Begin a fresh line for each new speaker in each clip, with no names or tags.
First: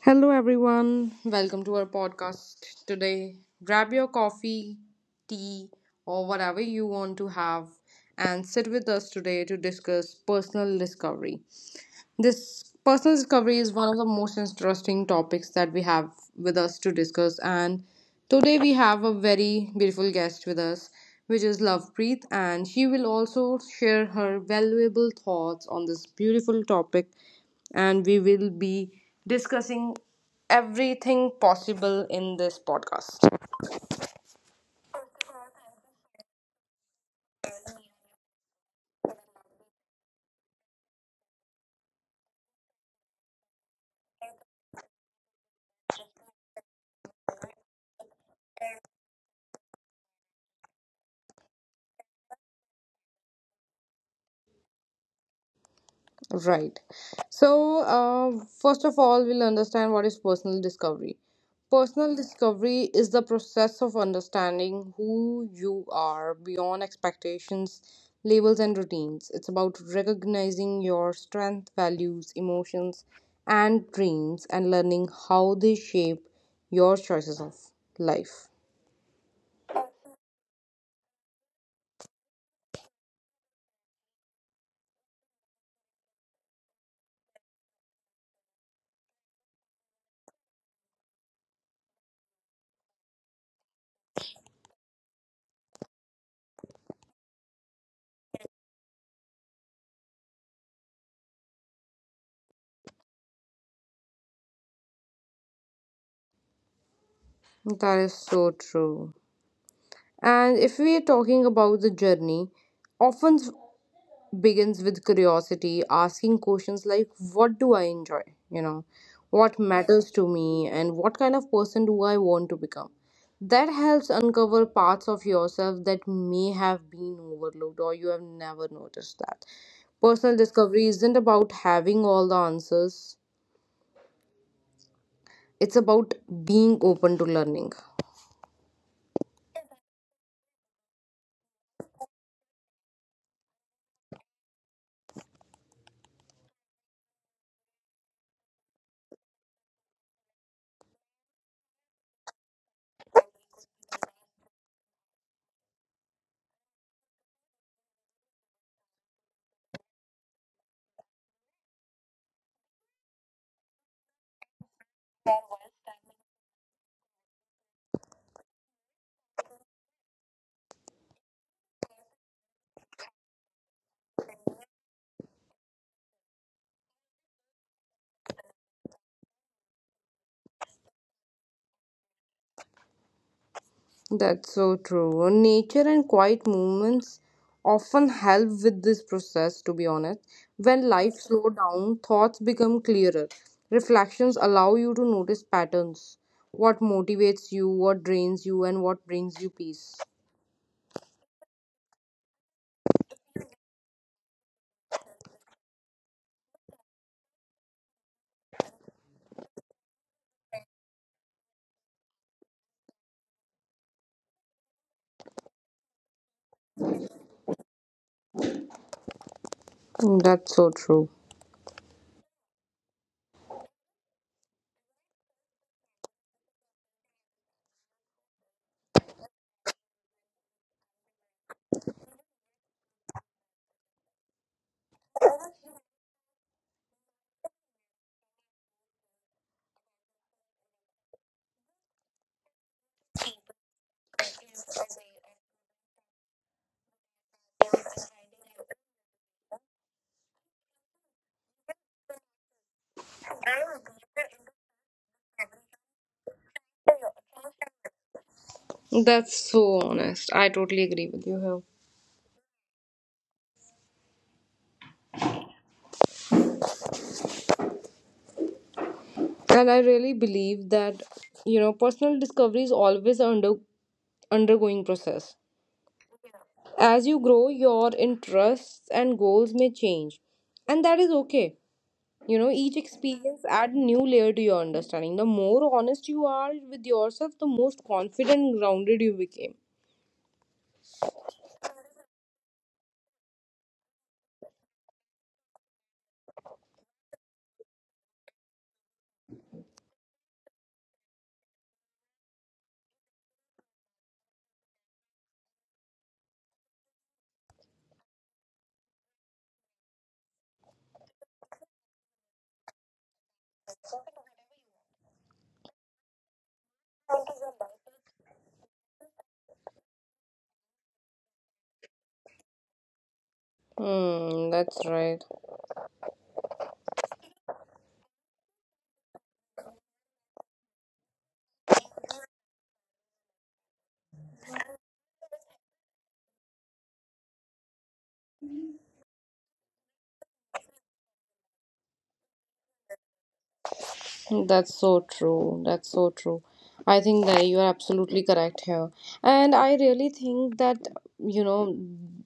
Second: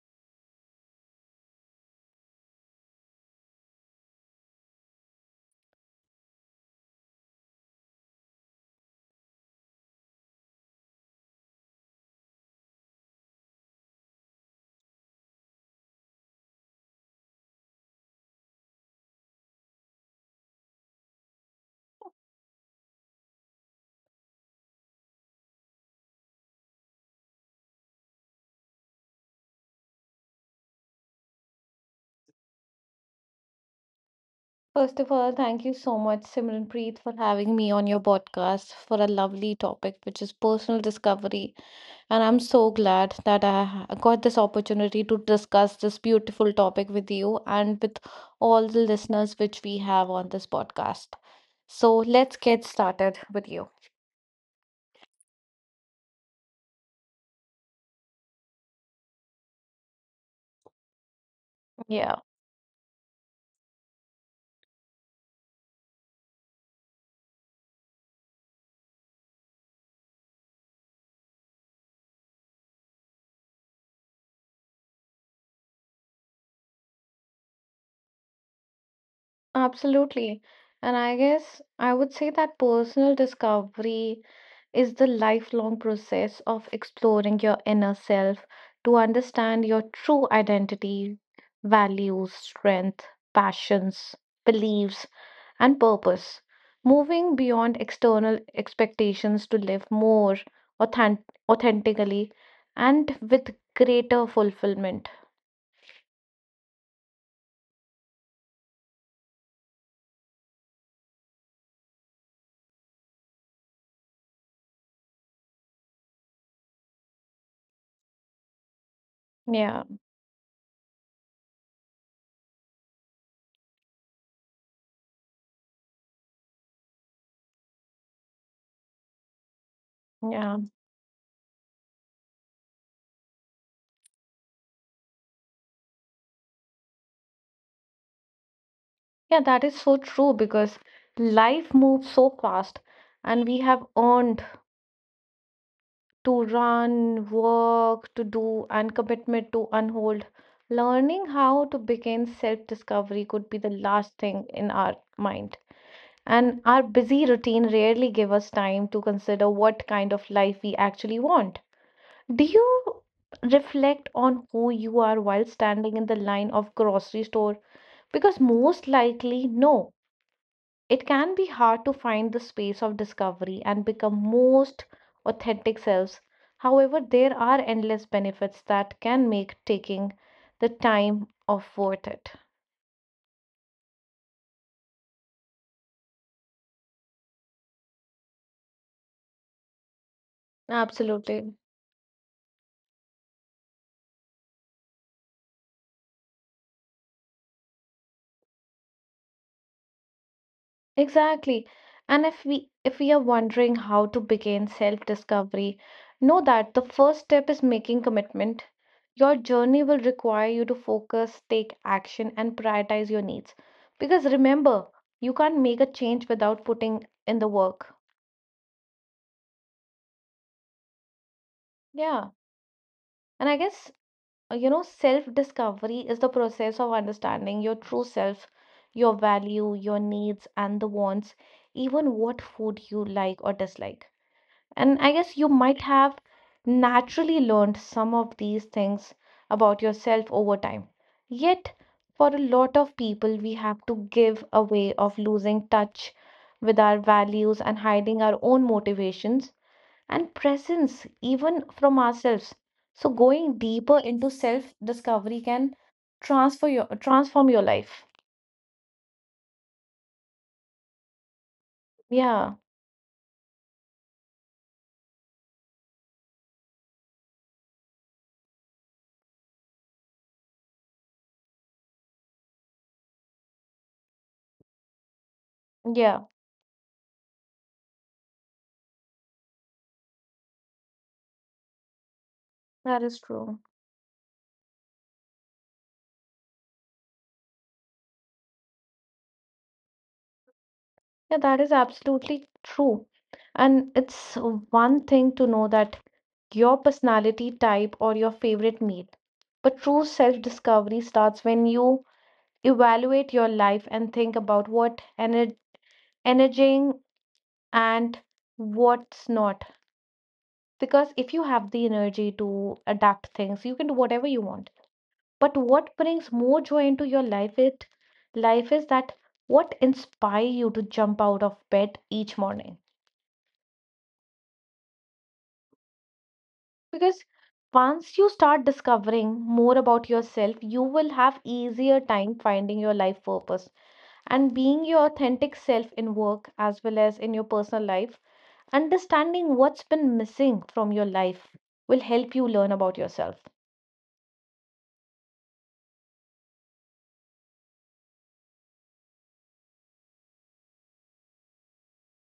Hello, everyone. Welcome to our podcast today. Grab your coffee, tea, or whatever you want to have and sit with us today to discuss personal discovery. This personal discovery is one of the most interesting topics that we have with us to discuss. And today we have a very beautiful guest with us, which is Lovepreet, and she will also share her valuable thoughts on this beautiful topic. And we will be discussing everything possible in this podcast.
First of all, thank you so much, Simranpreet, for having me on your podcast for a lovely topic, which is personal discovery. And I'm so glad that got this opportunity to discuss this beautiful topic with you and with all the listeners which we have on this podcast. So let's get started with you.
Right. So, first of all, we'll understand what is personal discovery.
Yeah.
Personal discovery is the process of understanding who you are beyond expectations, labels, and routines. It's about recognizing your strengths, values, emotions, and dreams, and learning how they shape your choices of life.
Absolutely. And I guess I would say that personal discovery is the lifelong process of exploring your inner self to understand your true identity, values, strength, passions, beliefs, and purpose. Moving beyond external expectations to live more authentically and with greater fulfillment.
That is so true. And if we are talking about the journey, often begins with curiosity, asking questions like, what do I enjoy? You know, what
Yeah,
matters to me, and what kind of person do I want to become? That helps uncover parts of yourself that may have been overlooked or you have never noticed that. Personal
yeah.
discovery isn't about having all the answers, it's about being open to learning.
Yeah, that is so true because life moves so fast and we have earned to run, work, to do, and commitment to unhold. Learning how to begin self-discovery could be the last thing in our mind. And our busy routine rarely give us time to consider what kind of life we actually want. Do you reflect on who you are while standing in the line of grocery store? Because most likely, no. It can be hard to find the space of discovery and become most authentic selves. However, there are endless benefits that can make taking the time off worth it.
That's so true. Nature and quiet movements often help with this process, to be honest. When life
Absolutely.
slows down, thoughts become clearer. Reflections allow you to notice patterns, what motivates you, what drains you, and what brings you peace.
Exactly. And if we are wondering how to begin self-discovery, know that the first step is making commitment. Your journey will require you to focus, take action, and prioritize your needs. Because remember, you can't make a change without putting in the work.
That's so true.
Yeah, and I guess, you know, self-discovery is the process of understanding your true self, your value, your needs, and the wants, even what food you like or dislike. And I guess you might have naturally learned some of these things about yourself over time. Yet, for a lot of people, we have to give away of losing touch with our values and hiding our own motivations and presence, even from ourselves. So, going deeper into self discovery can transfer your transform your life.
That's so honest. I totally agree with you here.
Yeah,
And I really believe that, you know, personal discovery is always undergoing process.
yeah,
As you grow, your interests and goals may change, and that is okay. You know, each
that is
experience
true.
add a new layer to your understanding. The more honest you are with yourself, the most confident and grounded you became.
Yeah, that is absolutely true. And it's one thing to know that your personality type or your favorite meal, but true self discovery starts when you evaluate your life and think about what energizing and what's not. Because if you have the energy to adapt things, you can do whatever you want. But what brings more joy into your life is that what inspire you to jump out of bed each morning.
That's right.
Because once you start discovering more about yourself, you will have easier time finding your life purpose and being your authentic self in work as well as in your personal life. Understanding what's been missing from your life will help you learn about yourself.
That's so true. That's so true. I think that you are absolutely correct here. And I really think that, you know,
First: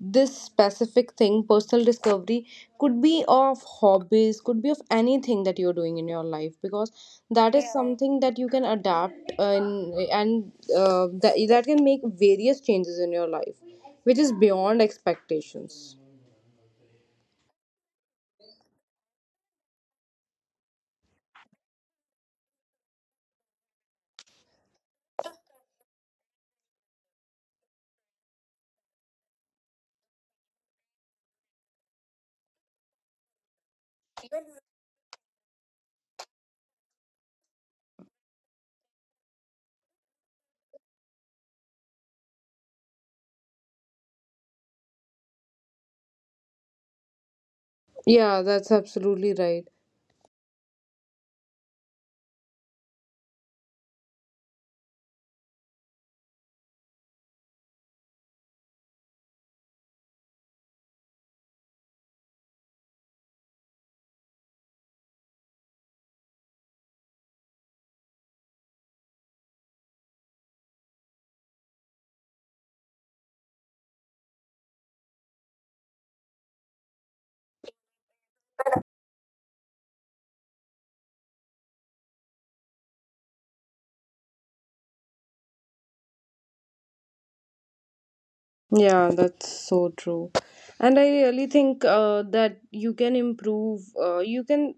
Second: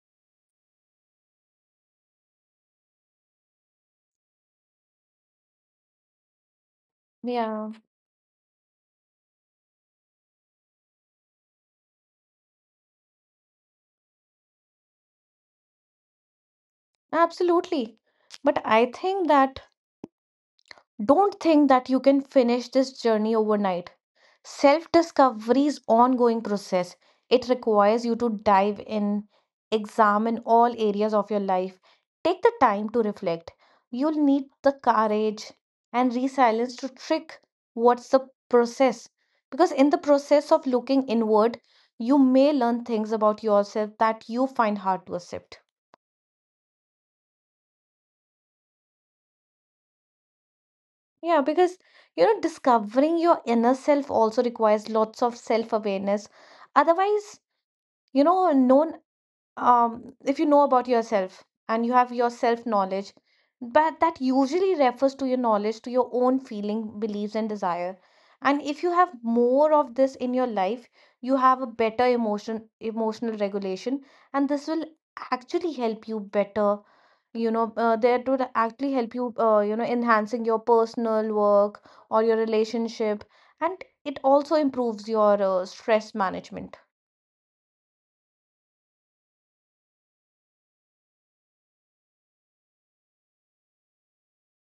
this specific thing, personal discovery, could be of hobbies, could be of anything that you're doing in your life because that
Yeah.
is something that you can adapt, and that, that can make various changes in your life, which is beyond expectations.
Absolutely. But I think that don't think that you can finish this journey overnight. Self discovery is ongoing process. It requires you to dive in, examine all areas of your life. Take the time to reflect. You'll need the courage and resilience to trick what's the process. Because in the process of looking inward, you may learn things about yourself that you find hard to accept.
Yeah, that's absolutely right.
Yeah, because you know, discovering your inner self also requires lots of self-awareness. Otherwise, you know, no if you know about yourself and you have your self knowledge, but that usually refers to your knowledge, to your own feeling, beliefs, and desire. And if you have more of this in your life, you have a emotional regulation, and this will actually help you better. You know, actually help you, you know, enhancing your personal work or your relationship, and it also improves your stress management.
Yeah, that's so true. And I really think that you can improve, you can,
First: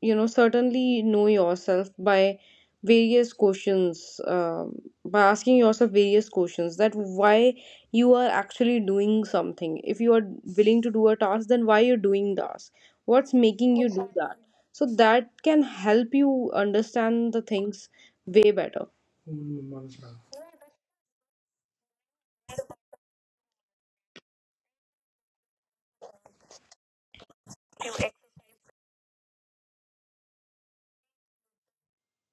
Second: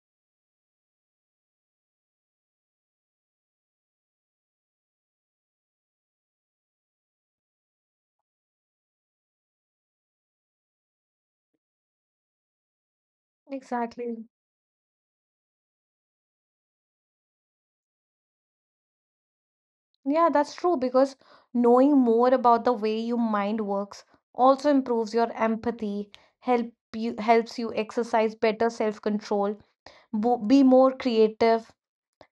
you know, certainly know yourself by various questions, by asking yourself various questions that why you are actually doing something. If you are willing to do a task, then why you're doing task? What's making you do
Exactly.
that? So that can help you understand the things way better.
Yeah, that's true because knowing more about the way your mind works also improves your empathy, help helps you exercise better self-control, be more creative,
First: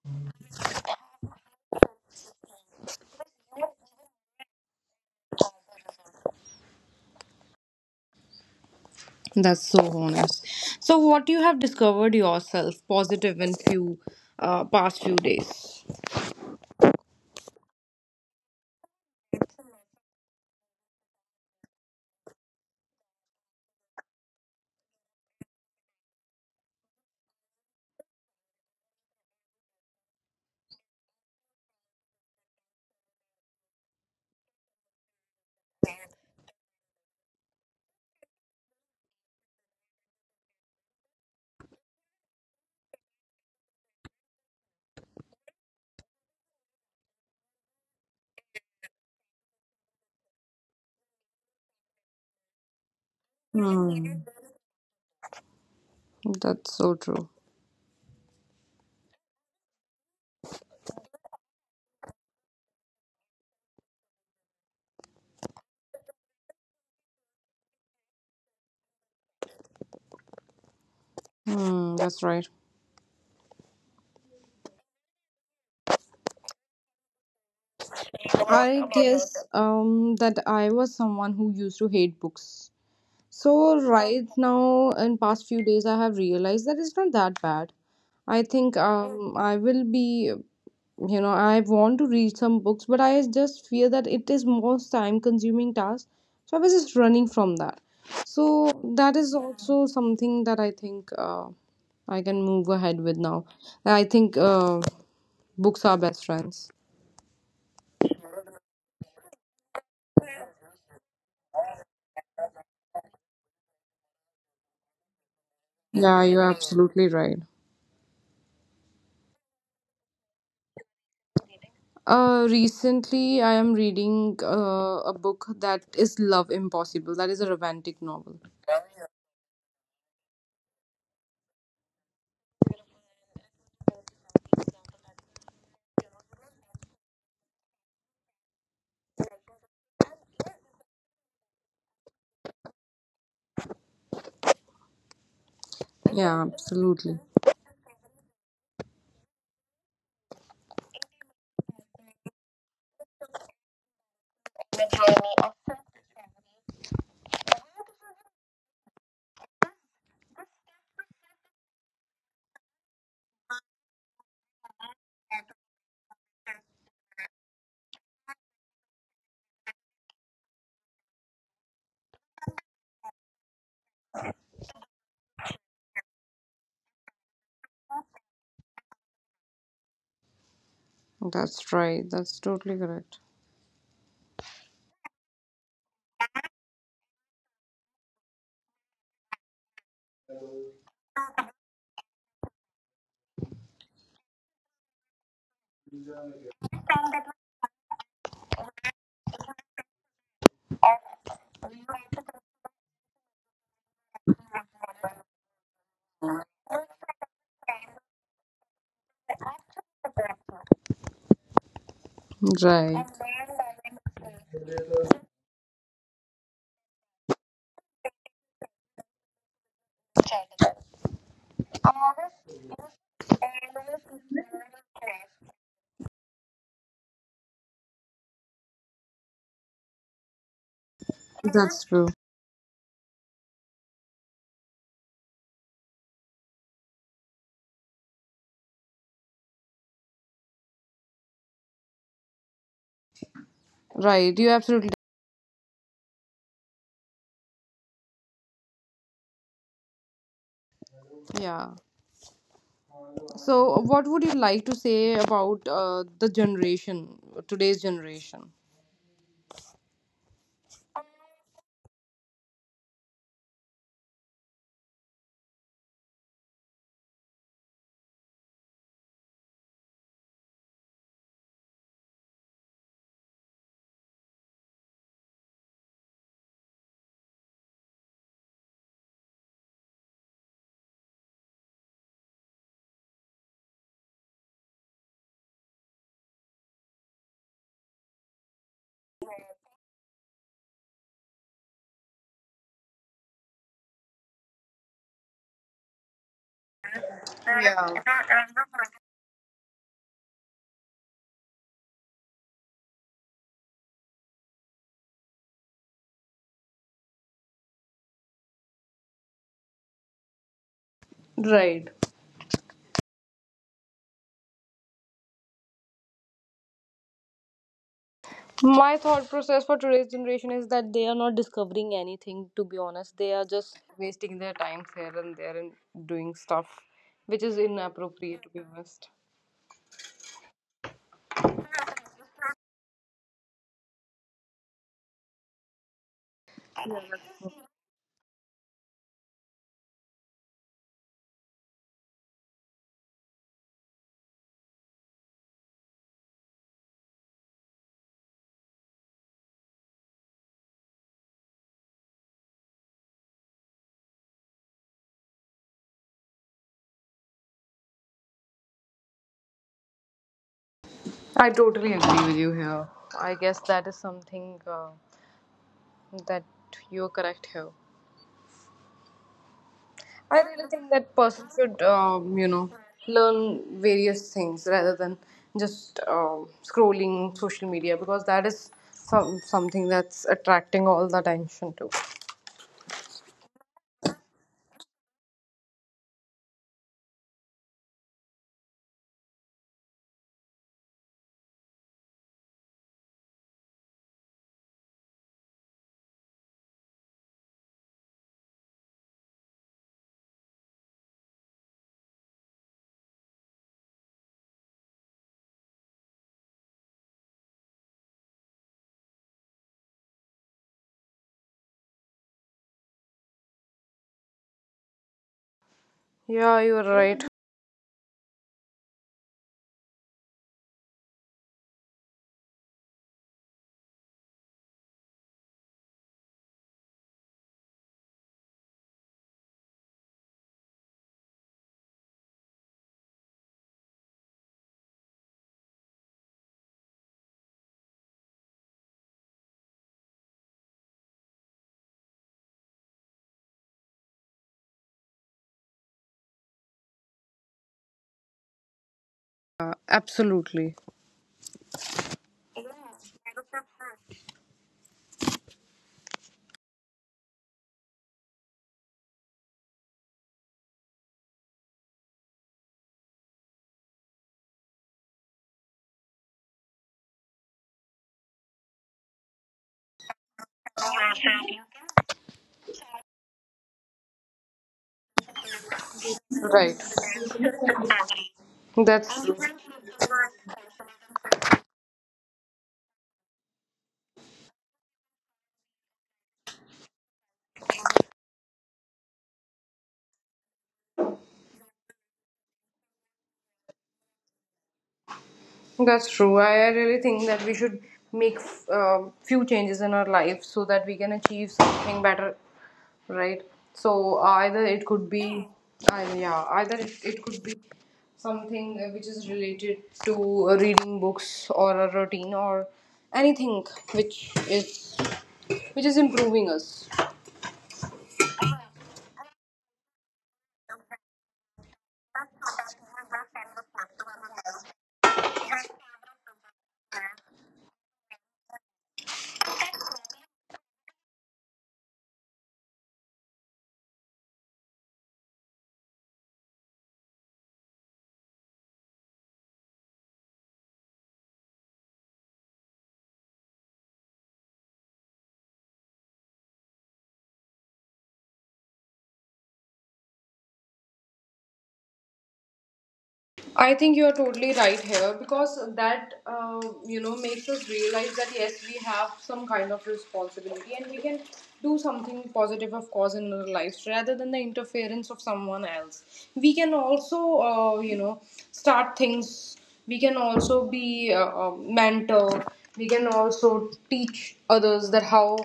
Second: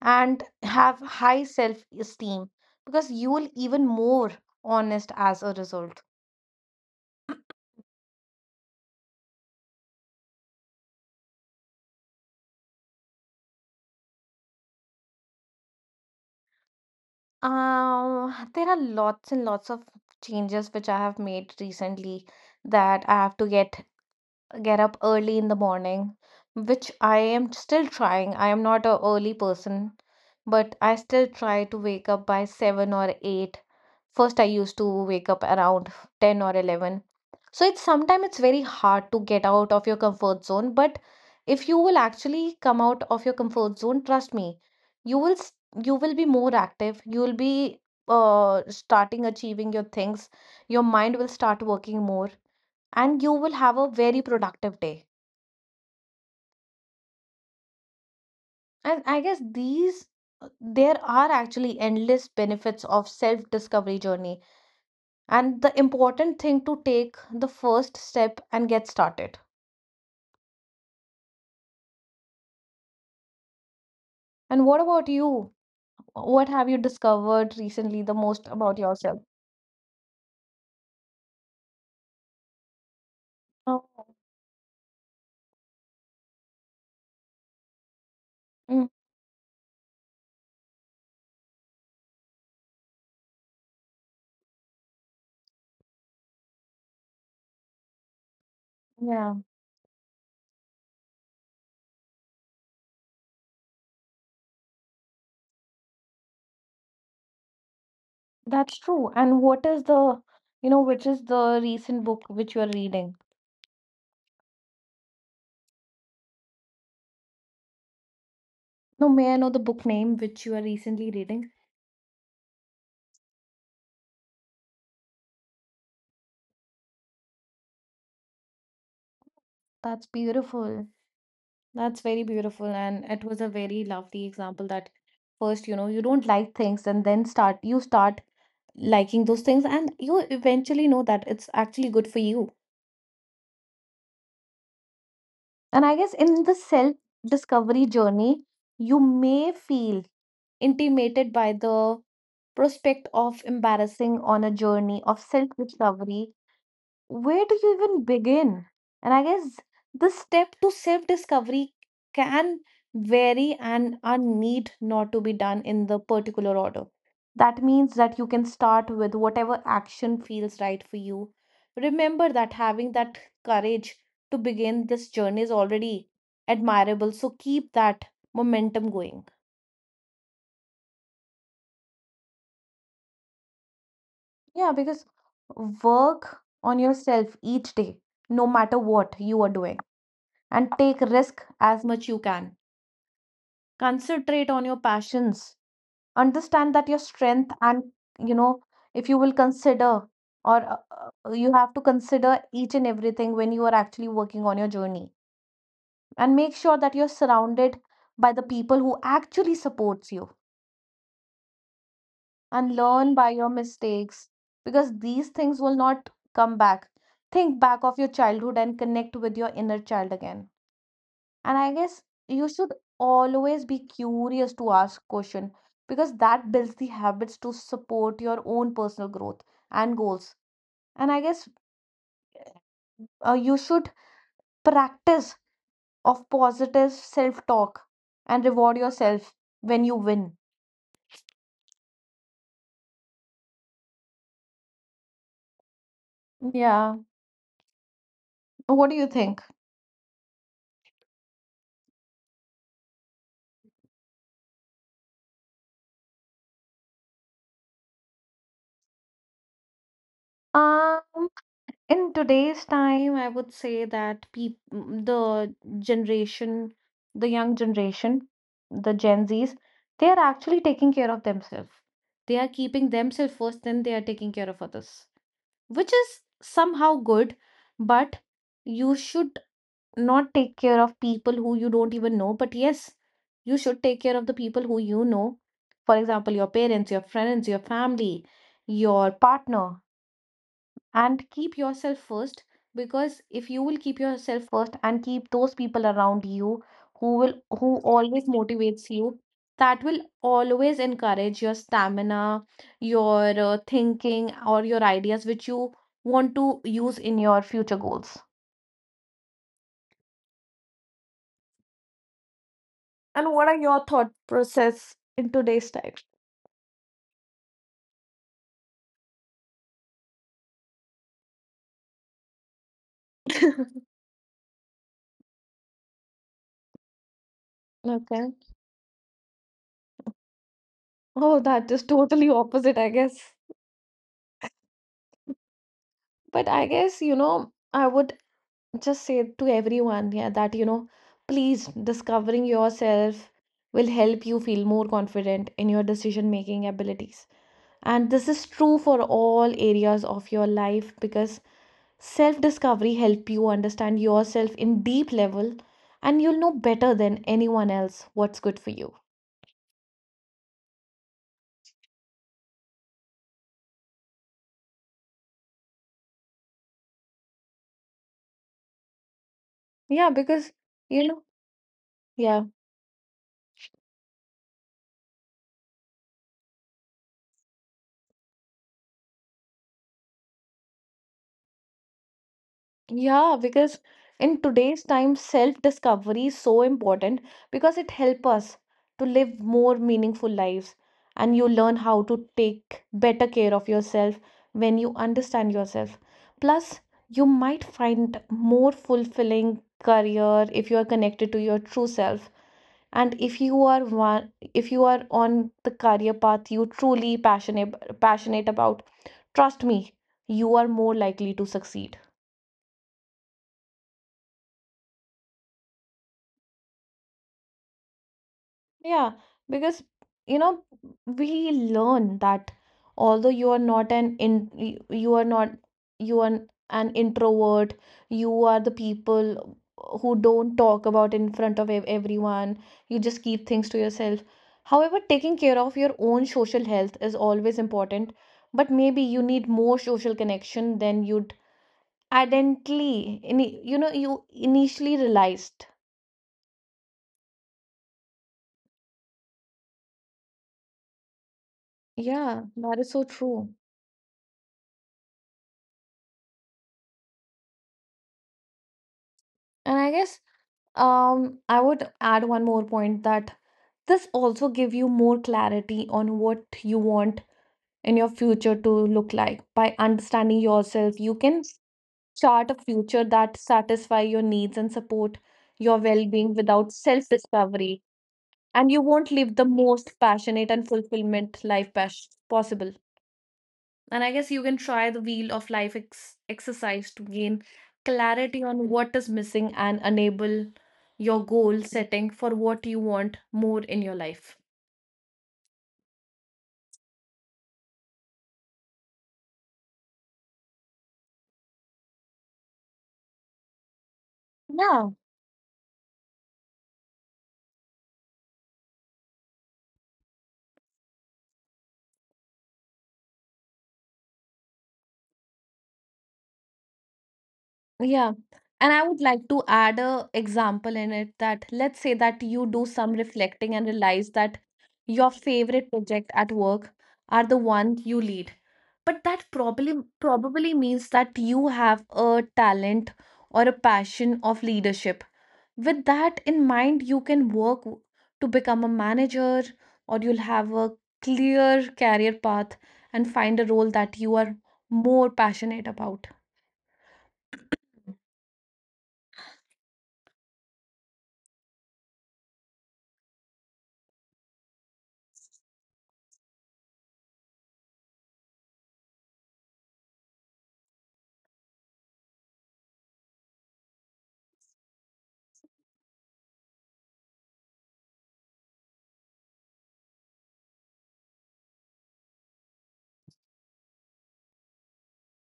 and have high self-esteem because you'll even more honest as a result.
That's so honest. So, what you have discovered yourself positive in few past few days?
There are lots and lots of changes which I have made recently that I have to get up early in the morning, which I am still trying. I am not a early person, but I still try to wake up by 7 or 8. First I used to wake up around 10 or 11. So it's sometimes it's very hard to get out of your comfort zone, but if you will actually come out of your comfort zone, trust me, you will s- you will be more active. You will be starting achieving your things. Your mind will start working more and you will have a
Hmm.
very productive day.
That's so true.
And I guess these there are actually endless benefits of self-discovery journey and the important thing to take the first step and get started.
Hmm, that's right.
And what about you? What have you discovered recently the most about
I
yourself?
guess that I was someone who used to hate books. So
Oh,
right now, in past few days, I have realized that it's not that bad. I think
mm,
I will be. You know, I want to read some books, but I just fear that it is most time consuming task, so I was just running from that. So that is
yeah,
also something that I think I can move ahead with now. I think books are best friends.
that's true. And what is you know, which is the recent book which you are reading?
Yeah, you're absolutely right.
No, may I know the book name which you are recently reading?
Recently I am reading a book that is love impossible, that is a romantic novel.
That's beautiful. That's very beautiful. And it was a very lovely example that first, you know, you don't like things and you start liking those things and you eventually know that it's actually good for you. And I guess
Yeah,
in the self
absolutely.
discovery journey, you may feel intimated by the prospect of embarrassing on a journey of self discovery, where do you even begin? And I guess the step to self discovery can vary and are need not to be done in the particular order. That means that you can start with whatever action feels right for you. Remember that having that courage to begin this journey is already admirable. So keep that momentum going.
That's right, that's totally correct.
Yeah, because work on yourself each day, no matter what you are doing, and take risk as much you can, concentrate on your passions, understand that your strength, and you know, if you will consider, or you have to consider each and everything when you are actually working on your journey, and make sure that you're surrounded by the people who actually supports you and
Right,
learn by your mistakes, because these things will not come back. Think back of your childhood and connect with your inner child again, and I guess you should always be curious to ask question, because that builds the habits to support your own personal growth and goals. And I guess
that's true.
you should practice of positive self talk and reward yourself when you win.
Right, you absolutely.
Yeah, what do you think?
Yeah. So, what would you like to say about the generation, today's generation?
Um In today's time, I would say that peop mm, the generation, the young generation, the Gen Zs, they are actually taking care of themselves. They are keeping themselves first, then they are taking care of others, which is somehow good, but you should not take care of people who you don't even know. But yes, you should take care of the people who you know. For example, your parents, your friends, your family, your partner, and keep yourself first, because if you will keep yourself first and keep those people around you who will who
Yeah.
always motivates you, that will always encourage your stamina, your thinking, or your ideas which you want to use in your future goals.
Right.
And what are your thought process in today's time?
My thought process for today's generation is that they are not discovering anything, to be honest. They are just wasting their time here and there and doing stuff which is inappropriate, to
Okay.
be honest.
Oh, that is totally opposite, I guess. But I guess, you know, I would just say to everyone, yeah, that you know, please discovering yourself will help you feel more confident in your decision making abilities, and this is true for all areas of your life, because self discovery help you understand yourself in deep level, and you'll know better than anyone else what's good for you.
I totally agree with you here. I guess that is something that you're correct here.
Yeah,
I really
because
think that
you know.
person should, you
Yeah.
know, learn various things rather than just scrolling social media because that is something that's attracting all the attention to.
Yeah, because in today's time, self-discovery is so important because it helps us to live more meaningful lives and you learn how to take better care of yourself when you understand yourself. Plus, you might find more fulfilling career if you are connected to your true self. And if you are on the career path you truly passionate about, trust me, you are more likely to succeed.
Yeah, you're right.
Yeah, because you know we learn that although you are not an in y- you are not you are an introvert, you are the people who don't talk about in front of everyone. You just keep things to yourself. However, taking care of your own social health is always important, but maybe you need more social connection than you'd you know, you initially realized.
Absolutely
Yeah, that is so true. And I guess I would add one more point that this also give you more clarity on what you want in your future to look like. By understanding yourself, you can chart a future that satisfy your needs and support your well-being
right.
without self-discovery, and you
That's
won't
true.
live the most passionate and fulfillment possible. And I guess you can try the Wheel of Life exercise to gain clarity on what is missing and enable your goal setting for what you want more in your life.
That's true. I really think that we should make few changes in our life so that we can achieve something better, right? So either it could
Yeah,
be, yeah, either it could be something which is related to reading books or a routine or anything which is which is improving us.
Yeah. And I would like to add a example in it that let's say that you do some reflecting and realize that your favorite project at work are the one you lead. But that probably means that you have a talent or a passion of leadership. With that in mind, you can to become a manager, or you'll have a clear career path and find a role that you are more passionate about.
I think you are totally right here because that you know makes us realize that yes, we have some kind of responsibility and we can do something positive, of course, in our lives rather than the interference of someone else. We can also you know start things. We can also be a mentor. We can also teach others that how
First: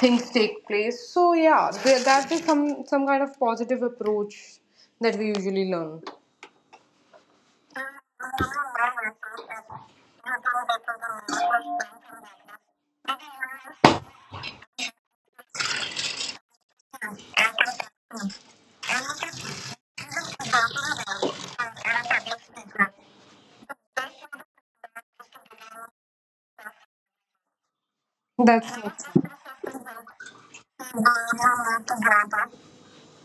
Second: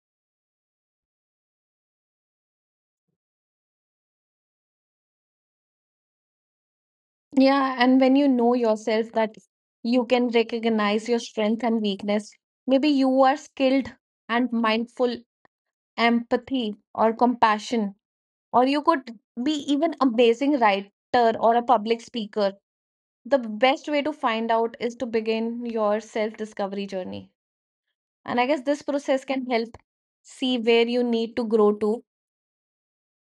things take place. So yeah, there, that is some kind of positive approach that we usually learn.
Yeah, and when you know yourself that you can recognize your strength and weakness, maybe you are skilled and mindful empathy or compassion, or you could be even amazing writer or a public speaker. The best way to find out is to begin your self-discovery journey. And I guess
That's
this process
it.
can help see where you need to grow to,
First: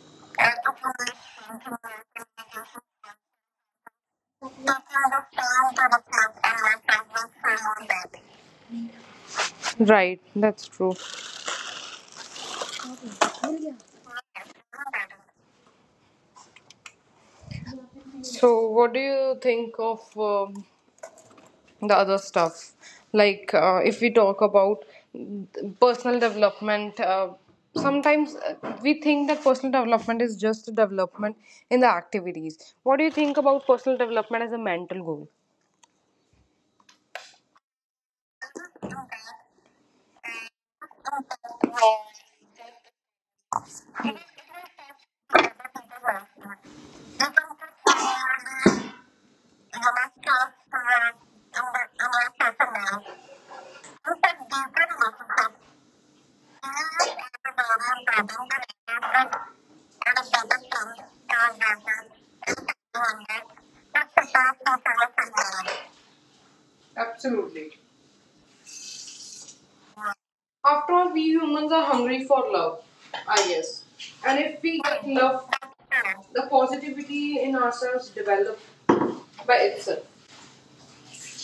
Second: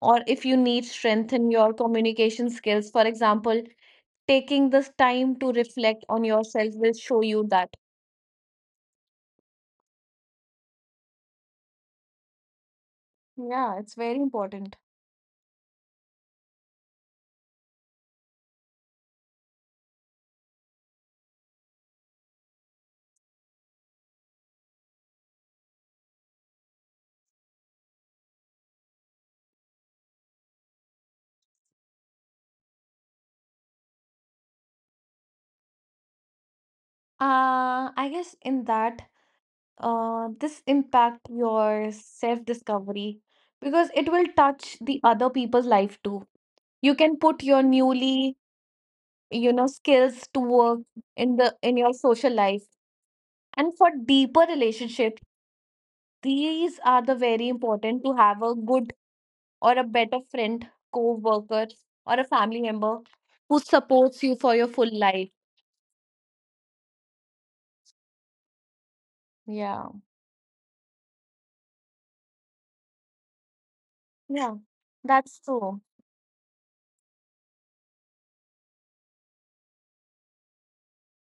or if you need strengthen your communication skills. For example, taking this time to reflect on yourself will show you that.
Right, that's true.
Yeah, it's very important.
So, what do you think of the other stuff? Like, if we talk about personal development, sometimes we think that personal development is just development in the activities. What do you think about personal development as a mental goal?
I guess in that this impact your self discovery, because it will touch the other people's life too. You can put your newly, skills to work in the in your social life and for deeper relationships. These are the very important to have a good or a better friend, co worker, or a family member who supports you for your full life.
Absolutely.
Yeah.
After all, we humans are hungry for love, I guess. And if
Yeah.
we get
That's
love,
true.
the positivity in ourselves develops by itself.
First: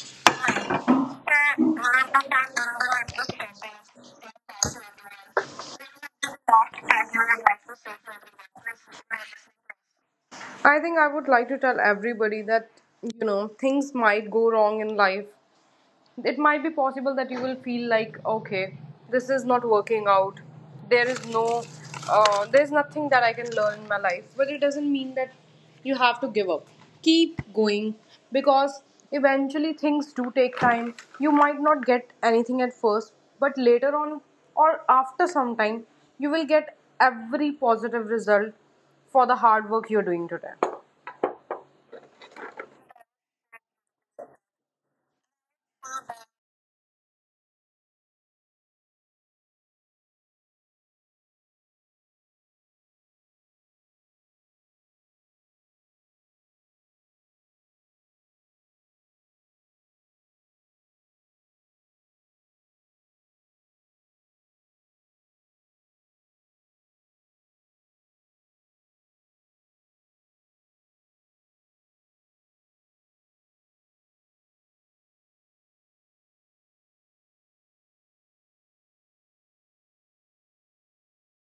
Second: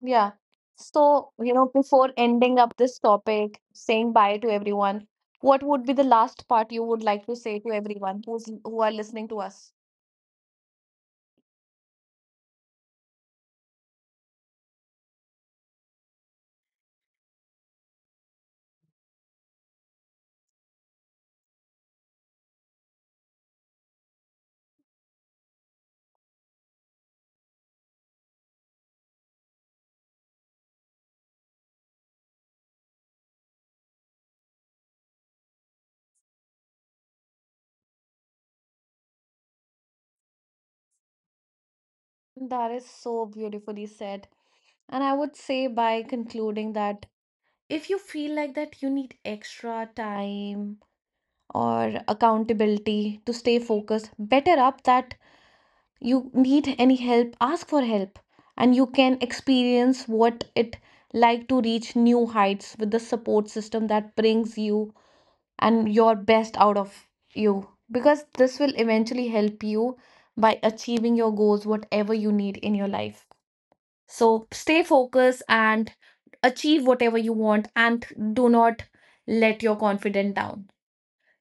Yeah. So, you know, before ending up this topic, saying bye to everyone, what would be the last part you would like to say to everyone who are listening to us?
I think I would like to tell everybody that, you know, things might go wrong in life. It might be possible that you will feel like, okay, this is not working out. There is there's nothing that I can learn in my life. But it doesn't mean that you have to give up. Keep going because eventually things do take time. You might not get anything at first, but later on or after some time, you will get every positive result for the hard work you're doing today.
That is so beautifully said. And I would say by concluding that if you feel like that you need extra time or accountability to stay focused better up, that you need any help, ask for help, and you can experience what it like to reach new heights with the support system that brings you and your best out of you, because this will eventually help you by achieving your goals whatever you need in your life. So stay focused and achieve whatever you want, and do not let your confidence down.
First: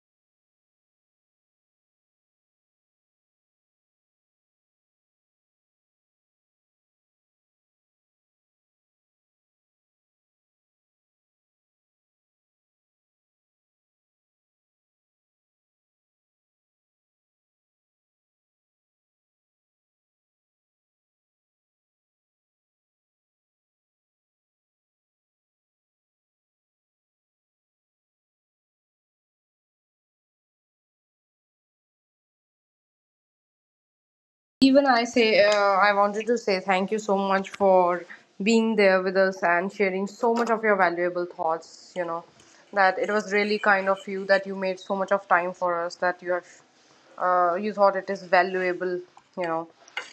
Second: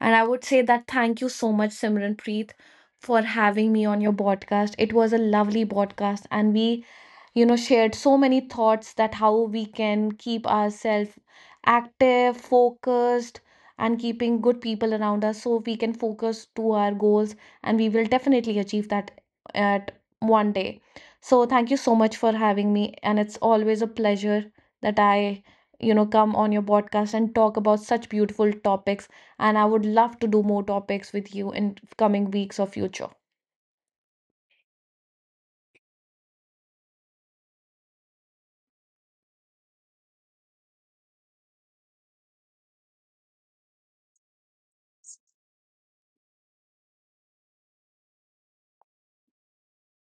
And I would say that thank you so much, Simran Preet, for having me on your podcast. It was a lovely podcast, and we, shared so many thoughts that how we can keep ourselves active, focused, and keeping good people around us so we can focus to our goals, and we will definitely achieve that at one day. So thank you so much for having me, and it's always a pleasure that I, come on your podcast and talk about such beautiful topics, and I would love to do more topics with you in coming weeks or future.
Even I say, I wanted to say thank you so much for being there with us and sharing so much of your valuable thoughts. You know, that it was really kind of you that you made so much of time for us. That you have, you thought it is valuable. You know,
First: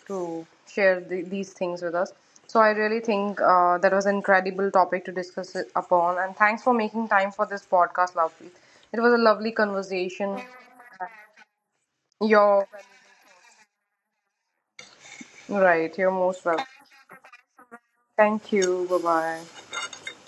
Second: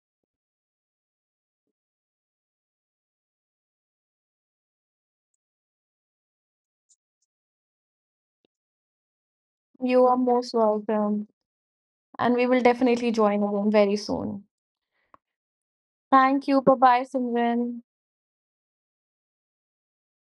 to share these things with us. So I really think that was an incredible topic to discuss it upon. And thanks for making time for this podcast, Lovepreet. It was a lovely
You are
conversation.
most welcome. And we will
You're
definitely join again very soon.
right. You're most
Thank you.
welcome.
Bye bye, Simran.
Thank you. Bye bye.